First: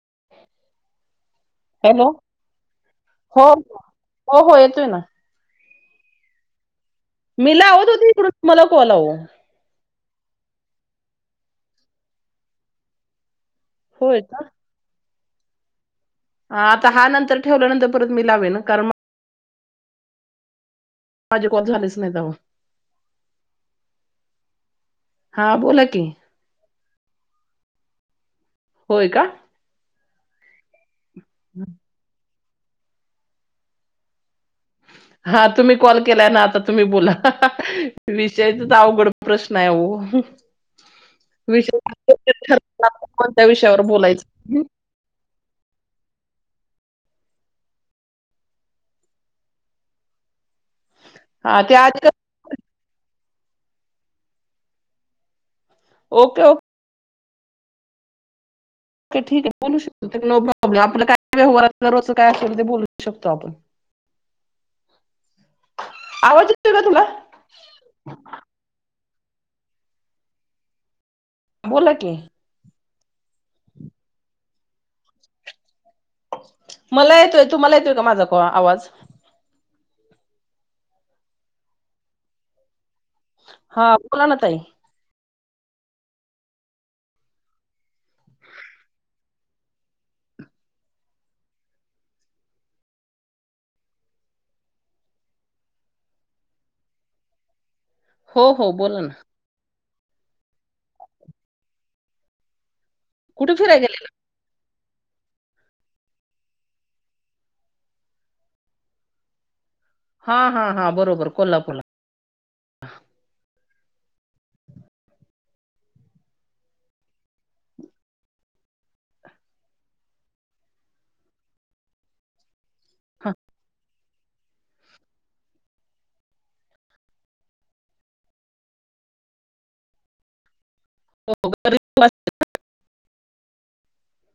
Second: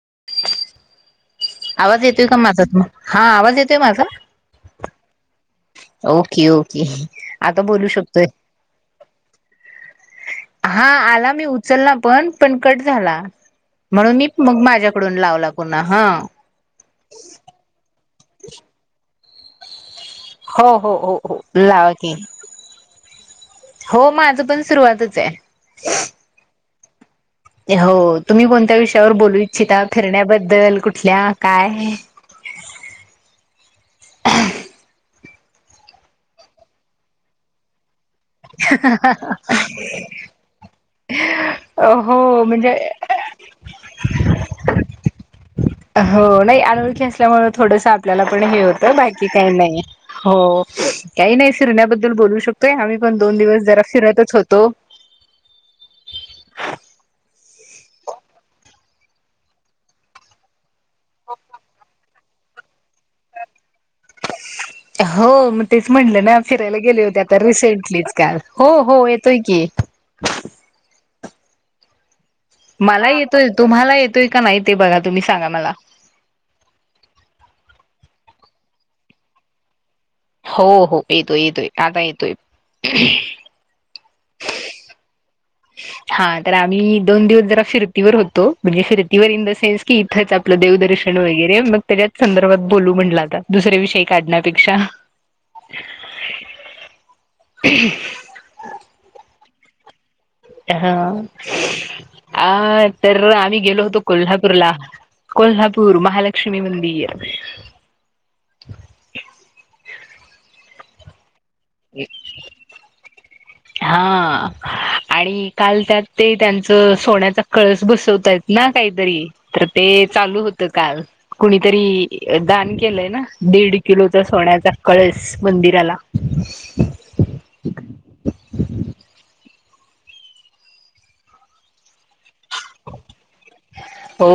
[inaudible] आवाज हॅलो येतोय का माझा त हा हो आवाज येतोय माझा हो हो येतोय ना ओ किओ मी लावत होतो हो वो हिकडून कॉल आव हा आला मी उचलला पण पण कट झाला म्हणून होय मी मग माझ्या पकडून लावला पुन्हा हा ह आता हा नंतर ठेवल्यानंतर परत मी लावेन कारण मग हो हो हो हो माझे कॉल झालेच लावाते नाहीत अहो हो म [unintelligible] सुरुवातच हा बोला आहे की हो तुम्ही कोणत्या होय विषयावर का बोलू इच्छिितता फिरण्याबद्दल कुठ तथल्या काय आहे हा तुम्ही कॉल केलाय ना आता तुम्ही बोला विषयाचा अवघड प्रश्न आहे हो विषय हो ठर म्हणजे कोणत विषयावर बोलायच हो नाही अनोळखी असल्यामुळे थोडस आपल्याला पण हे होतं बाकी काही नाही हो काही नाही हा ते आधी का. शिरण्याबद्दल बोलू शकतो ोय आम्ही पण दोन दिवस जरा फिरतच होतो ओके ओके ठीक आहे बोलू शकतो नो प्रॉब्लेम आपला काय व्यवार रोज काय असेल ते बोलू शकतो आपण हो मग तेच म्हटलं ना आवाज येतोय फिरायला का तुला गेले होते आता रिसेंटलीच काल हो हो पकीे बोला की मला येतोय तुम्हाला येतोय का नाही ते बघा तुम्ही सांगा मला मला येतोय तु मला येतोय का माझा आवाज हो हो येतोय येतोय आता येतोय हा बोला ना तई हा तर आम्ही दोन दिवस जरा फिरतीवर होतो म्हणजे फिरतीवर इन द सेन्स कि इथंच आपलं देवदर्शन वगैरे मग त्याच्याच संदर्भात बोलू म्हट आता दुसर्या विषयी काढण्यापेक्षा हो हो बोला ना हा आ तर कुठे आम्ही फिराय गेलो होतो गेले कोल्हापूरला कोल्हापूर महालक्ष्मी मंदिर हा हा हा बरोबर कोल्हापूरला हम् हा आणि काल त्यात ते त्यांचं सोन्याचा कळस बसवतय ना काहीतरी तर ते चालू होत काल कुणीतरी दान केलंय ना हा. दीड किलो च सोन्याचा कळस मंदिराला हो हो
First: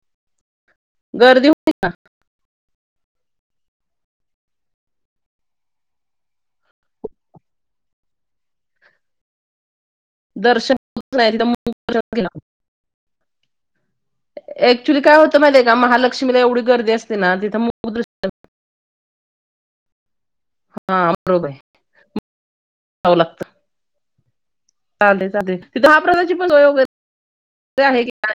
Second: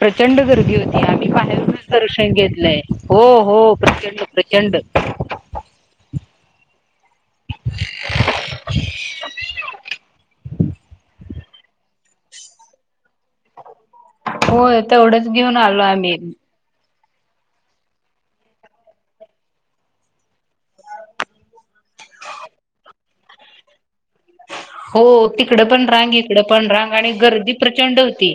प्रचंड गर्दी होती आम्ही गर्दी होती बाहेरूनच ना दर्शन घेतलंय हो हो प्रचंड प्रचंड दर्शन मुक गेला होय ऍक्च्युली काय तेवढंच होतं घेऊन माहिती का आलो आम्ही महालक्ष्मीला एवढी गर्दी असते. तिथे मुख दर्शन हा बरोबर आहे जा व लागत हो तिकड पण रांग प्रकारची इकड सोय पण रांग वगैरे आणि गर्दी प्रचंड आहे की होती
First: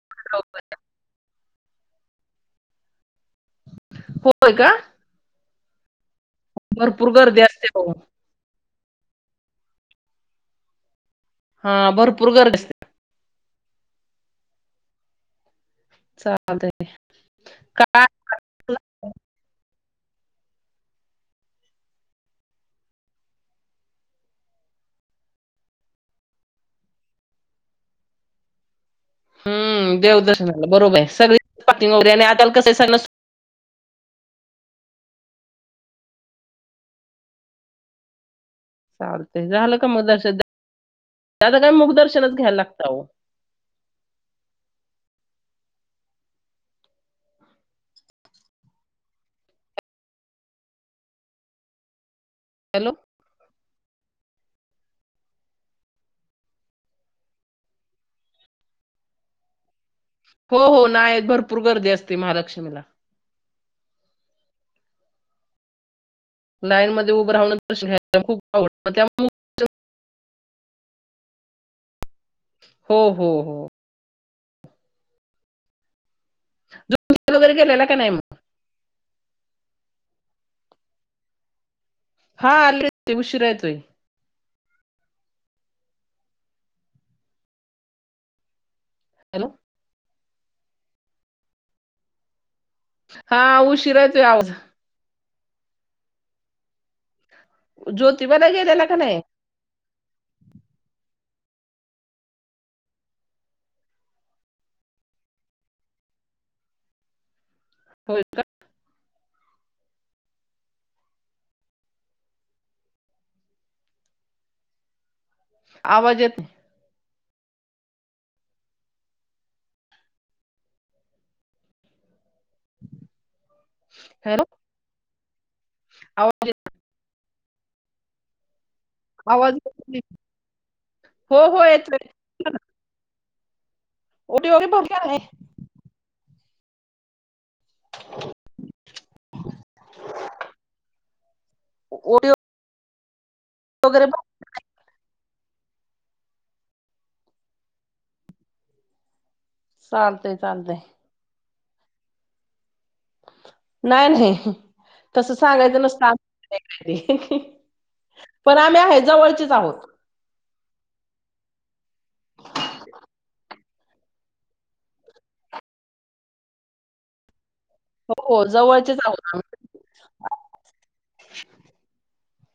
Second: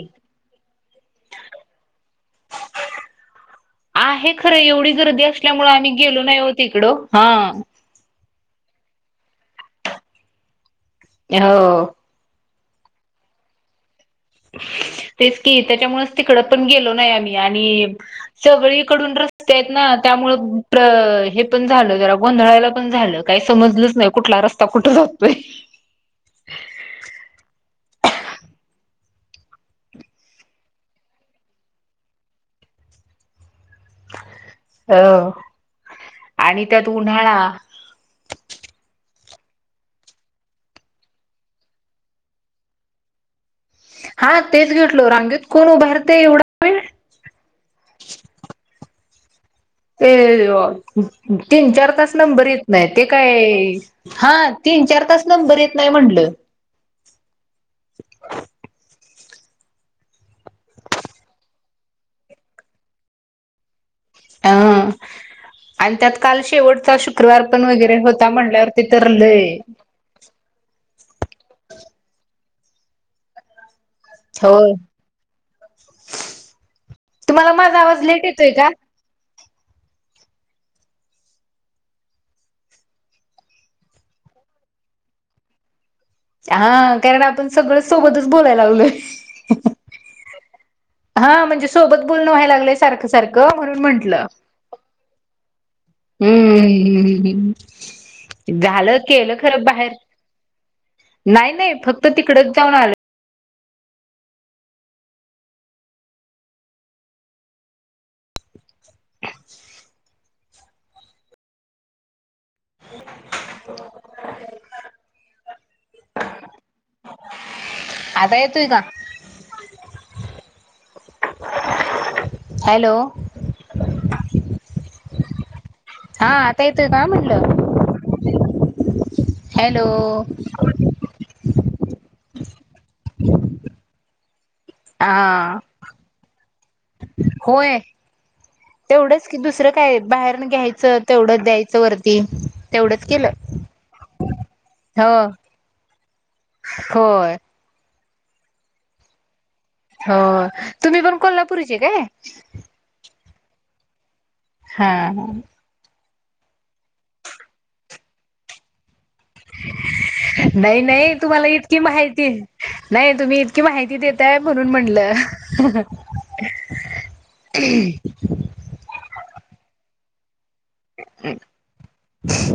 आहे होय खरं का एवढी गर्दी असते त्यामुळे आम्ही गेलो नाय नाही ऊ तिकडे भरपूर हा गर्दी असते हो हा हो भरपूर गर्दी असते [unintelligible] तेच की त्याच्यामुळेच तिकड पण चालतंय गेलो नाही आम्ही आणि काय सगळीकडून रस्ते आहेत ना त्यामुळ हे पण झालं जरा गोंधळायला पण झालं काही समजलच नाही कुठला रस्ता कुठ जातोय हम्म देवदर्शनाला बरोबर आहे सगळे पार्किंग आणि आता कसं आहे सणसूतीचे अह आणि त्यात उन्हाळा चालत झालं का मग दर्शन आता काय मुखदर्शन घ्यायला लागत हो हा तेच घेेतलो रांगेत कोण उभारते एवढा वेळ ते तीन चार तास नंबर येत नाही हॅलो ते काय हा तीन चार तास नंबर येत नाही म्हटलं [unintelligible] हो हो नाही भरपूर गर्दी असते महालक्ष्मीला अ आणि त्यात काल लाईन शेवटचा मध्ये उभं शुक्रवार राहून पण दर्शन वगैरे घ्यायला होता खूप म्हणल्यावर आवडतं तर त्यामुळे लय हो, हो, हो हो तुम्हाला वगैरे माझा गेलेला का आवाज नाही लेट मग येतोय का हा आले ते उशीरा यतोय हा कारण आपण सगळं सोबतच बोलायला लागलोय हॅलो हा म्हणजे सोबत बोलण व्हायला लागले सारख सारख हा म्हणून उशिरा येतोय म्हंटलं आवाज हम्म ज्योतिबाला हम्मम गेलेला का झालं नाही केलं खरं बाहेर नाही नाही फक्त तिकडच जाऊन आलोय होय का [inaudible] आवाज येत आता येतोय का हॅलो हॅलो हा आवा- आता येतोय का म्हटलं [inaudible] आवाज [inaudible] हो हो येतोय [inaudible] [inaudible] हा [inaudible] [inaudible] होय तेवढंच की दुसरं काय बाहेरन घ्यायचं तेवढंच द्यायचं वरती ओटी तेवढंच केलं हो [inaudible] होय हो चालतंय चालतंय तुम्ही पण कोल्हापूर पुरचे काय नाही नाही हा तसं सांगायचं नसत [inaudible] [inaudible] पण आम्ही आहेत नाही नाही तुम्हाला इतकी माहिती नाही तुम्ही कि माहिती देतय म्हणून म्हटलं ह हो हो जवळचेच आहोत [inaudible]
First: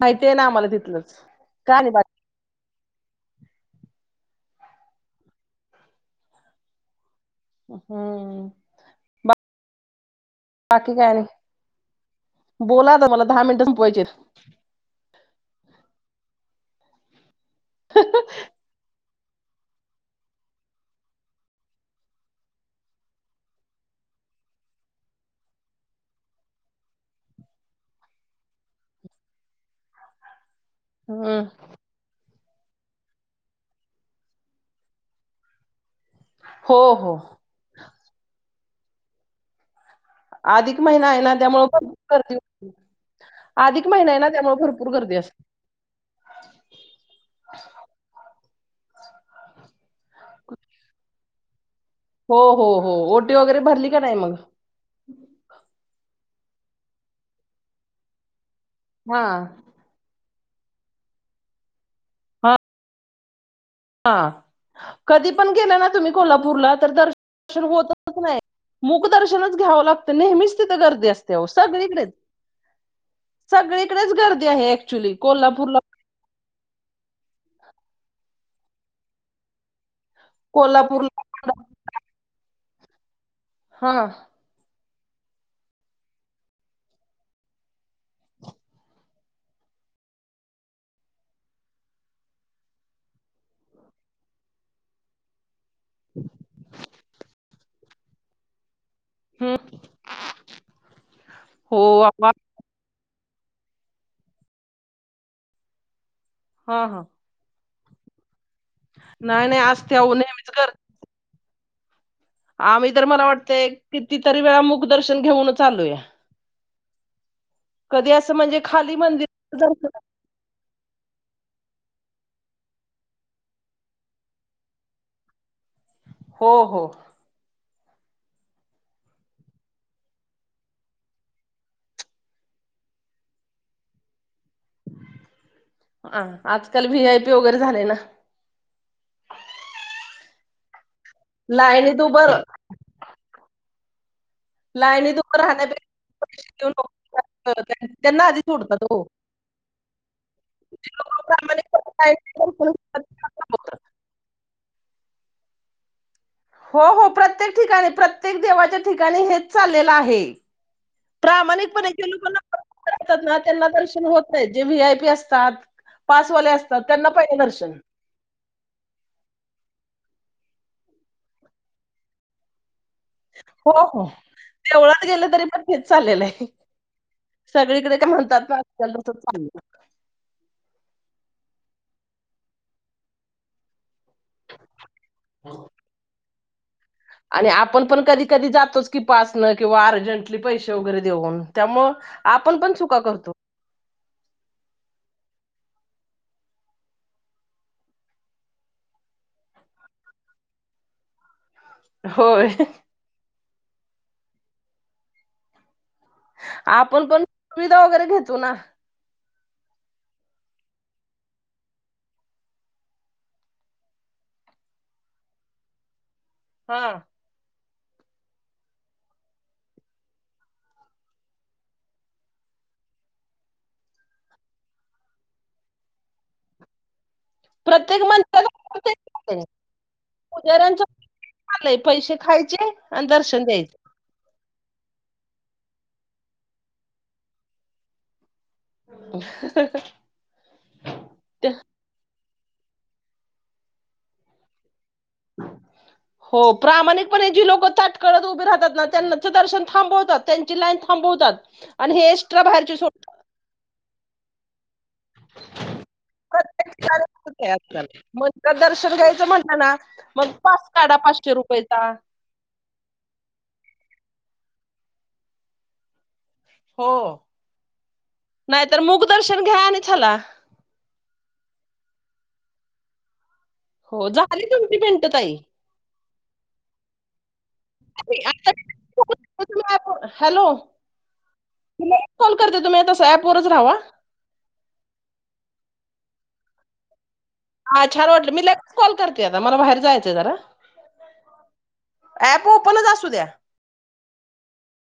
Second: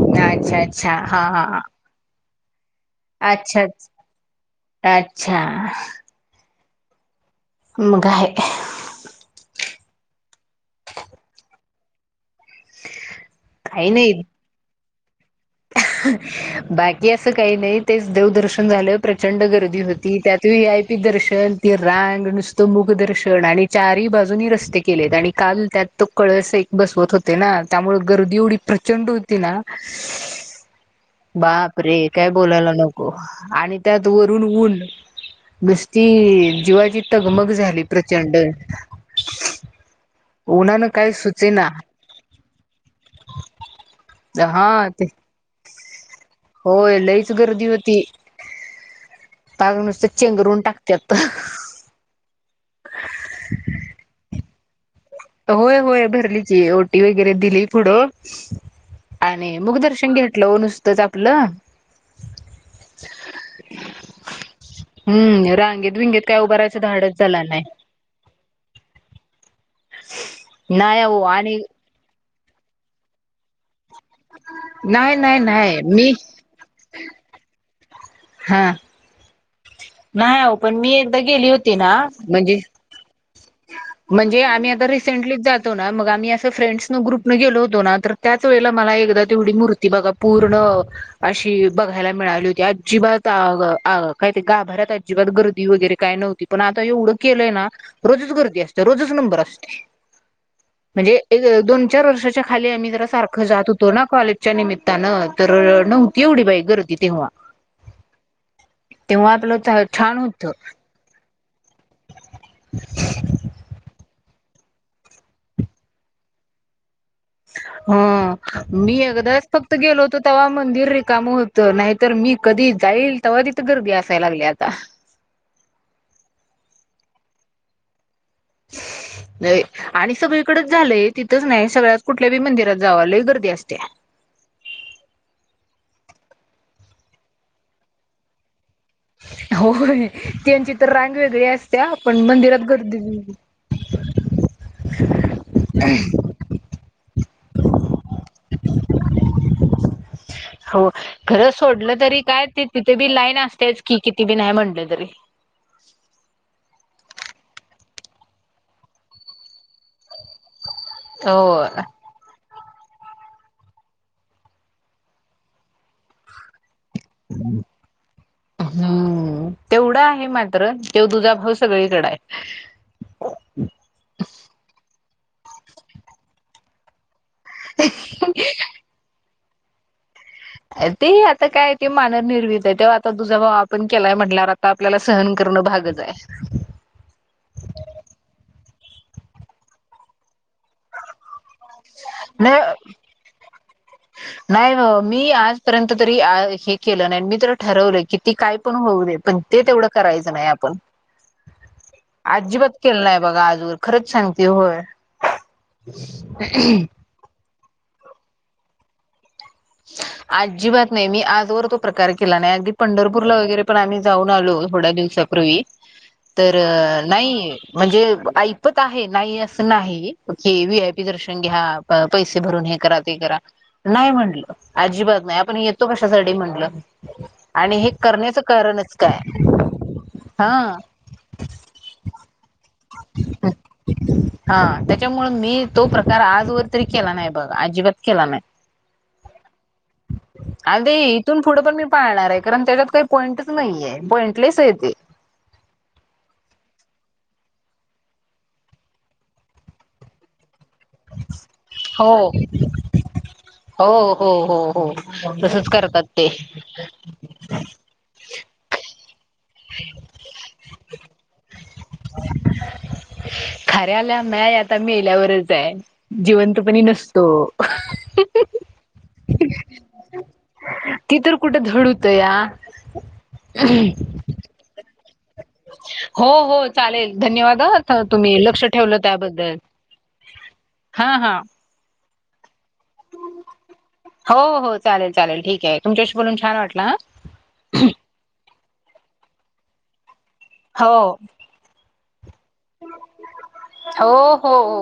माहिती आहे ना अच्छा आम्हाला अच्छा तिथलंच हा हा काय नाही बाकी अच्छाच्छ अच्छा मग आहे हम्म बाकी कायआणि बोला आता मला दहा मिनिट काही संपवायची नाही आहेत बाकी अस- असं काही नाही तेच देवदर्शन झालं. प्रचंड गर्दी होती त्यात व्ही आय पी दर्शन ती रांग नुसतं मुख दर्शन आणि चारही बाजूनी रस्ते केलेत आणि काल त्यात तो कळस एक बसवत होते ना त्यामुळे गर्दी एवढी प्रचंड होती ना- हम्म बापरे काय- बोलायला नको आणि त्यात वरून ऊन- ती हो जीवाची हो तगमग झाली. प्रचंड- अधिक उन्हानं काय महिनाय ना सुचे त्यामुळे भरपूर गर्दी अधिक महिनाय ना त्यामुळे हा भरपूर ते गर्दी असते. होय लईच गर्दी होती. पाग नुस चेंगरून टाकत्यात. हो हो हो ओटी वगैरे भरली का नाही मग. होय होय भरली की ओटी वगैरे दिली पुढं. हा आणि मुखदर्शन घे लंव नुसतच आपलं. हा हा कधी पण हम्म गेला ना रांगेत तुम्ही बिंगेत काय कोल्हापूरला उभारायचं तर धाडच झाला दर्शन नाही होतच नाही मूक दर्शनच घ्यावं लागत. नेहमीच तिंथ नाही गर्दी असते अहो आणि सगळीकडेच. सगळे डेच गर्दी आहे ऍक्च्युली नाही नाही कोल्हापूरला नाही मी हा. नाही हो पण मी एकदा कोल्हापूरला गेली पण होती ना म्हणजे हा म्हणजे आम्ही आता रीक रिसेंटली जातो ना मग आम्ही असं फ्रेंडस न ग्रुप न गेलो होतो ना तर त्याच वेळेला मला एकदा तेवढी मूर्ती बघा पूर्ण अशी बघायला मिळाली होती अजिबात आ ग आ काय ते गाभरात अजिबात गर्दी वगैरे काय नव्हती पण आता ऐवढ केलंय ना. रोज करतीया. रोजच नंबर हं, असते म्हणजे एक हो दोन चार बाबा वर्षाच्या खाली आम्ही जरा सारख जात होतो ना कॉलेजच्या निमित्तानं तर न तेवढी बाई हा गर्दी हा तेव्हा तेव्हा नाही नाही आपलं असते अहो छान होत. नेहमीच गर आम्ही तर मला वाटतय किती? तरी वेळा मुख दर्शन घेऊन आलू या. ह मी खाली मंदिर एकदाच फक्त दर्शन गेलो होतो तेव्हा मंदिर रिकाम होतं नाही. तर मी कधी जाईल तेव्हा तिथ गर्दी असायला लागली आता. हो हो. आणि सगळीकडेच झालंय तिथंच नाही सगळ्यात कुठल्या बी मंदिरात जावालाय गर्दी असते. हा आजकाल व्ही आयपी वगैरे झाले ना. हो त्यांची [unintelligible] तर रांग वेगळी असत्या लाईनीत पण मंदिरात गर्दी लायणी तु राहण्यापेक्ष [unintelligible] [unintelligible] हो खरं सोडलं तरी लाईनीत काय ते दर्शन तिथे घेतात, बी त्यांना लाईन थांबवतात. असतेच की किती बी नाही म्हणलं. [unintelligible] हो हो प्रत्येक ठिकाणी प्रत्येक देवाच्या ठिकाणी हेच चाललेलं आहे. हो प्रामाणिक पणच्या लोकांना. त्यांना दर्शन होत नाही जे व्ही आय पी असतात पासवाले असतात. तर त्यांना पहिलं दर्शन. हम्म तेवढा आहे मात्र तेव्हा तुझा भाऊ सगळीकड आहे. हो हो तेवढं. गेलं तरी पण हेच चाललेलं आहे. [unintelligible] ते आता काय ते मानवनिर्मित आहे तेव्हा आता तुझा भाव आपण. केलाय म्हणल्यावर आता आपल्याला सहन करणं भागच आहे. [inaudible] आणि आपण पण कधी कधी जातोच की पासनं किंवा अर्जंटली पैसे वगैरे देऊन. त्यामुळ आपण पण नाही चुका करतो. नाही मी आजपर्यंत तरी हे केलं नाही मी तर ठरवलंय की ती काय पण होऊ दे पण ते तेवढं करायचं नाही आपण. होय अजिबात केल नाय बघा अजून. खरच सांगती होय. आपण पण. सुविधा वगैरे घेतो ना. आजजीबात नाही मी आजवर तो प्रकार केला नाही अगदी पंढरपूरला वगैरे पण आम्ही जाऊन आलो थोड्या दिवसापूर्वी. तर हा नाही. म्हणजे ऐपत आहे नाही असं नाही की व्ही आय पी दर्शन घ्या पैसे भरून हे करा ते करा नाही म्हटलं. अजिबात नाही आपण येतो कशासाठी म्हंटलं. प्रत्येक काय माणसाला हा पुजाऱ्यांचय पैसे खायचे आणि दर्शन द्यायचे. हा त्याच्यामुळे मी तो प्रकार आजवर तरी केला नाही बघा अजिबात केला नाही. [inaudible] आधी इथून पुढं पण मी पाळणार आहे. कारण त्याच्यात काही पॉईंटच नाहीये, पॉईंटलेस आहे ते. हो प्रामाणिकपणे जी लोक तटकळत उभे राहतात ना त्यांच दर्शन थांबवतात. त्यांची लाईन थांबवतात आणि हे हो एक्सट्रा बाहेरचे सोडतात. हो हो हो हो. तसच करतात ते. तमण मग पास काढा पाचशे रुपयेचा. नाही आता मेल्यावरच आहे. जिवंतपणी हो, नसतो नाही तर मुख दर्शन घ्या आणि चला ति तर कुठे धड होतूया हो झाली तुमची हो ताई हो हो, चालेल, धन्यवाद! कुठे होत्या आणि तुम्ही आता लक्ष ठेवलं त्याबद्दल, तुम्ही हॅलो हा हा. मी लगेच कॉल करते तुम्ही आता ऍपवरचं राहावा. हो हो चालेल चालेल ठीक आहे तुमच्याशी बोलून छान वाटला हं. हा छान वाटले, मी लगेच कॉल करते आता, मला बाहेर जायचंय जरा. हो. ऍप ओपनच असू द्या. ओ हो हो ओ.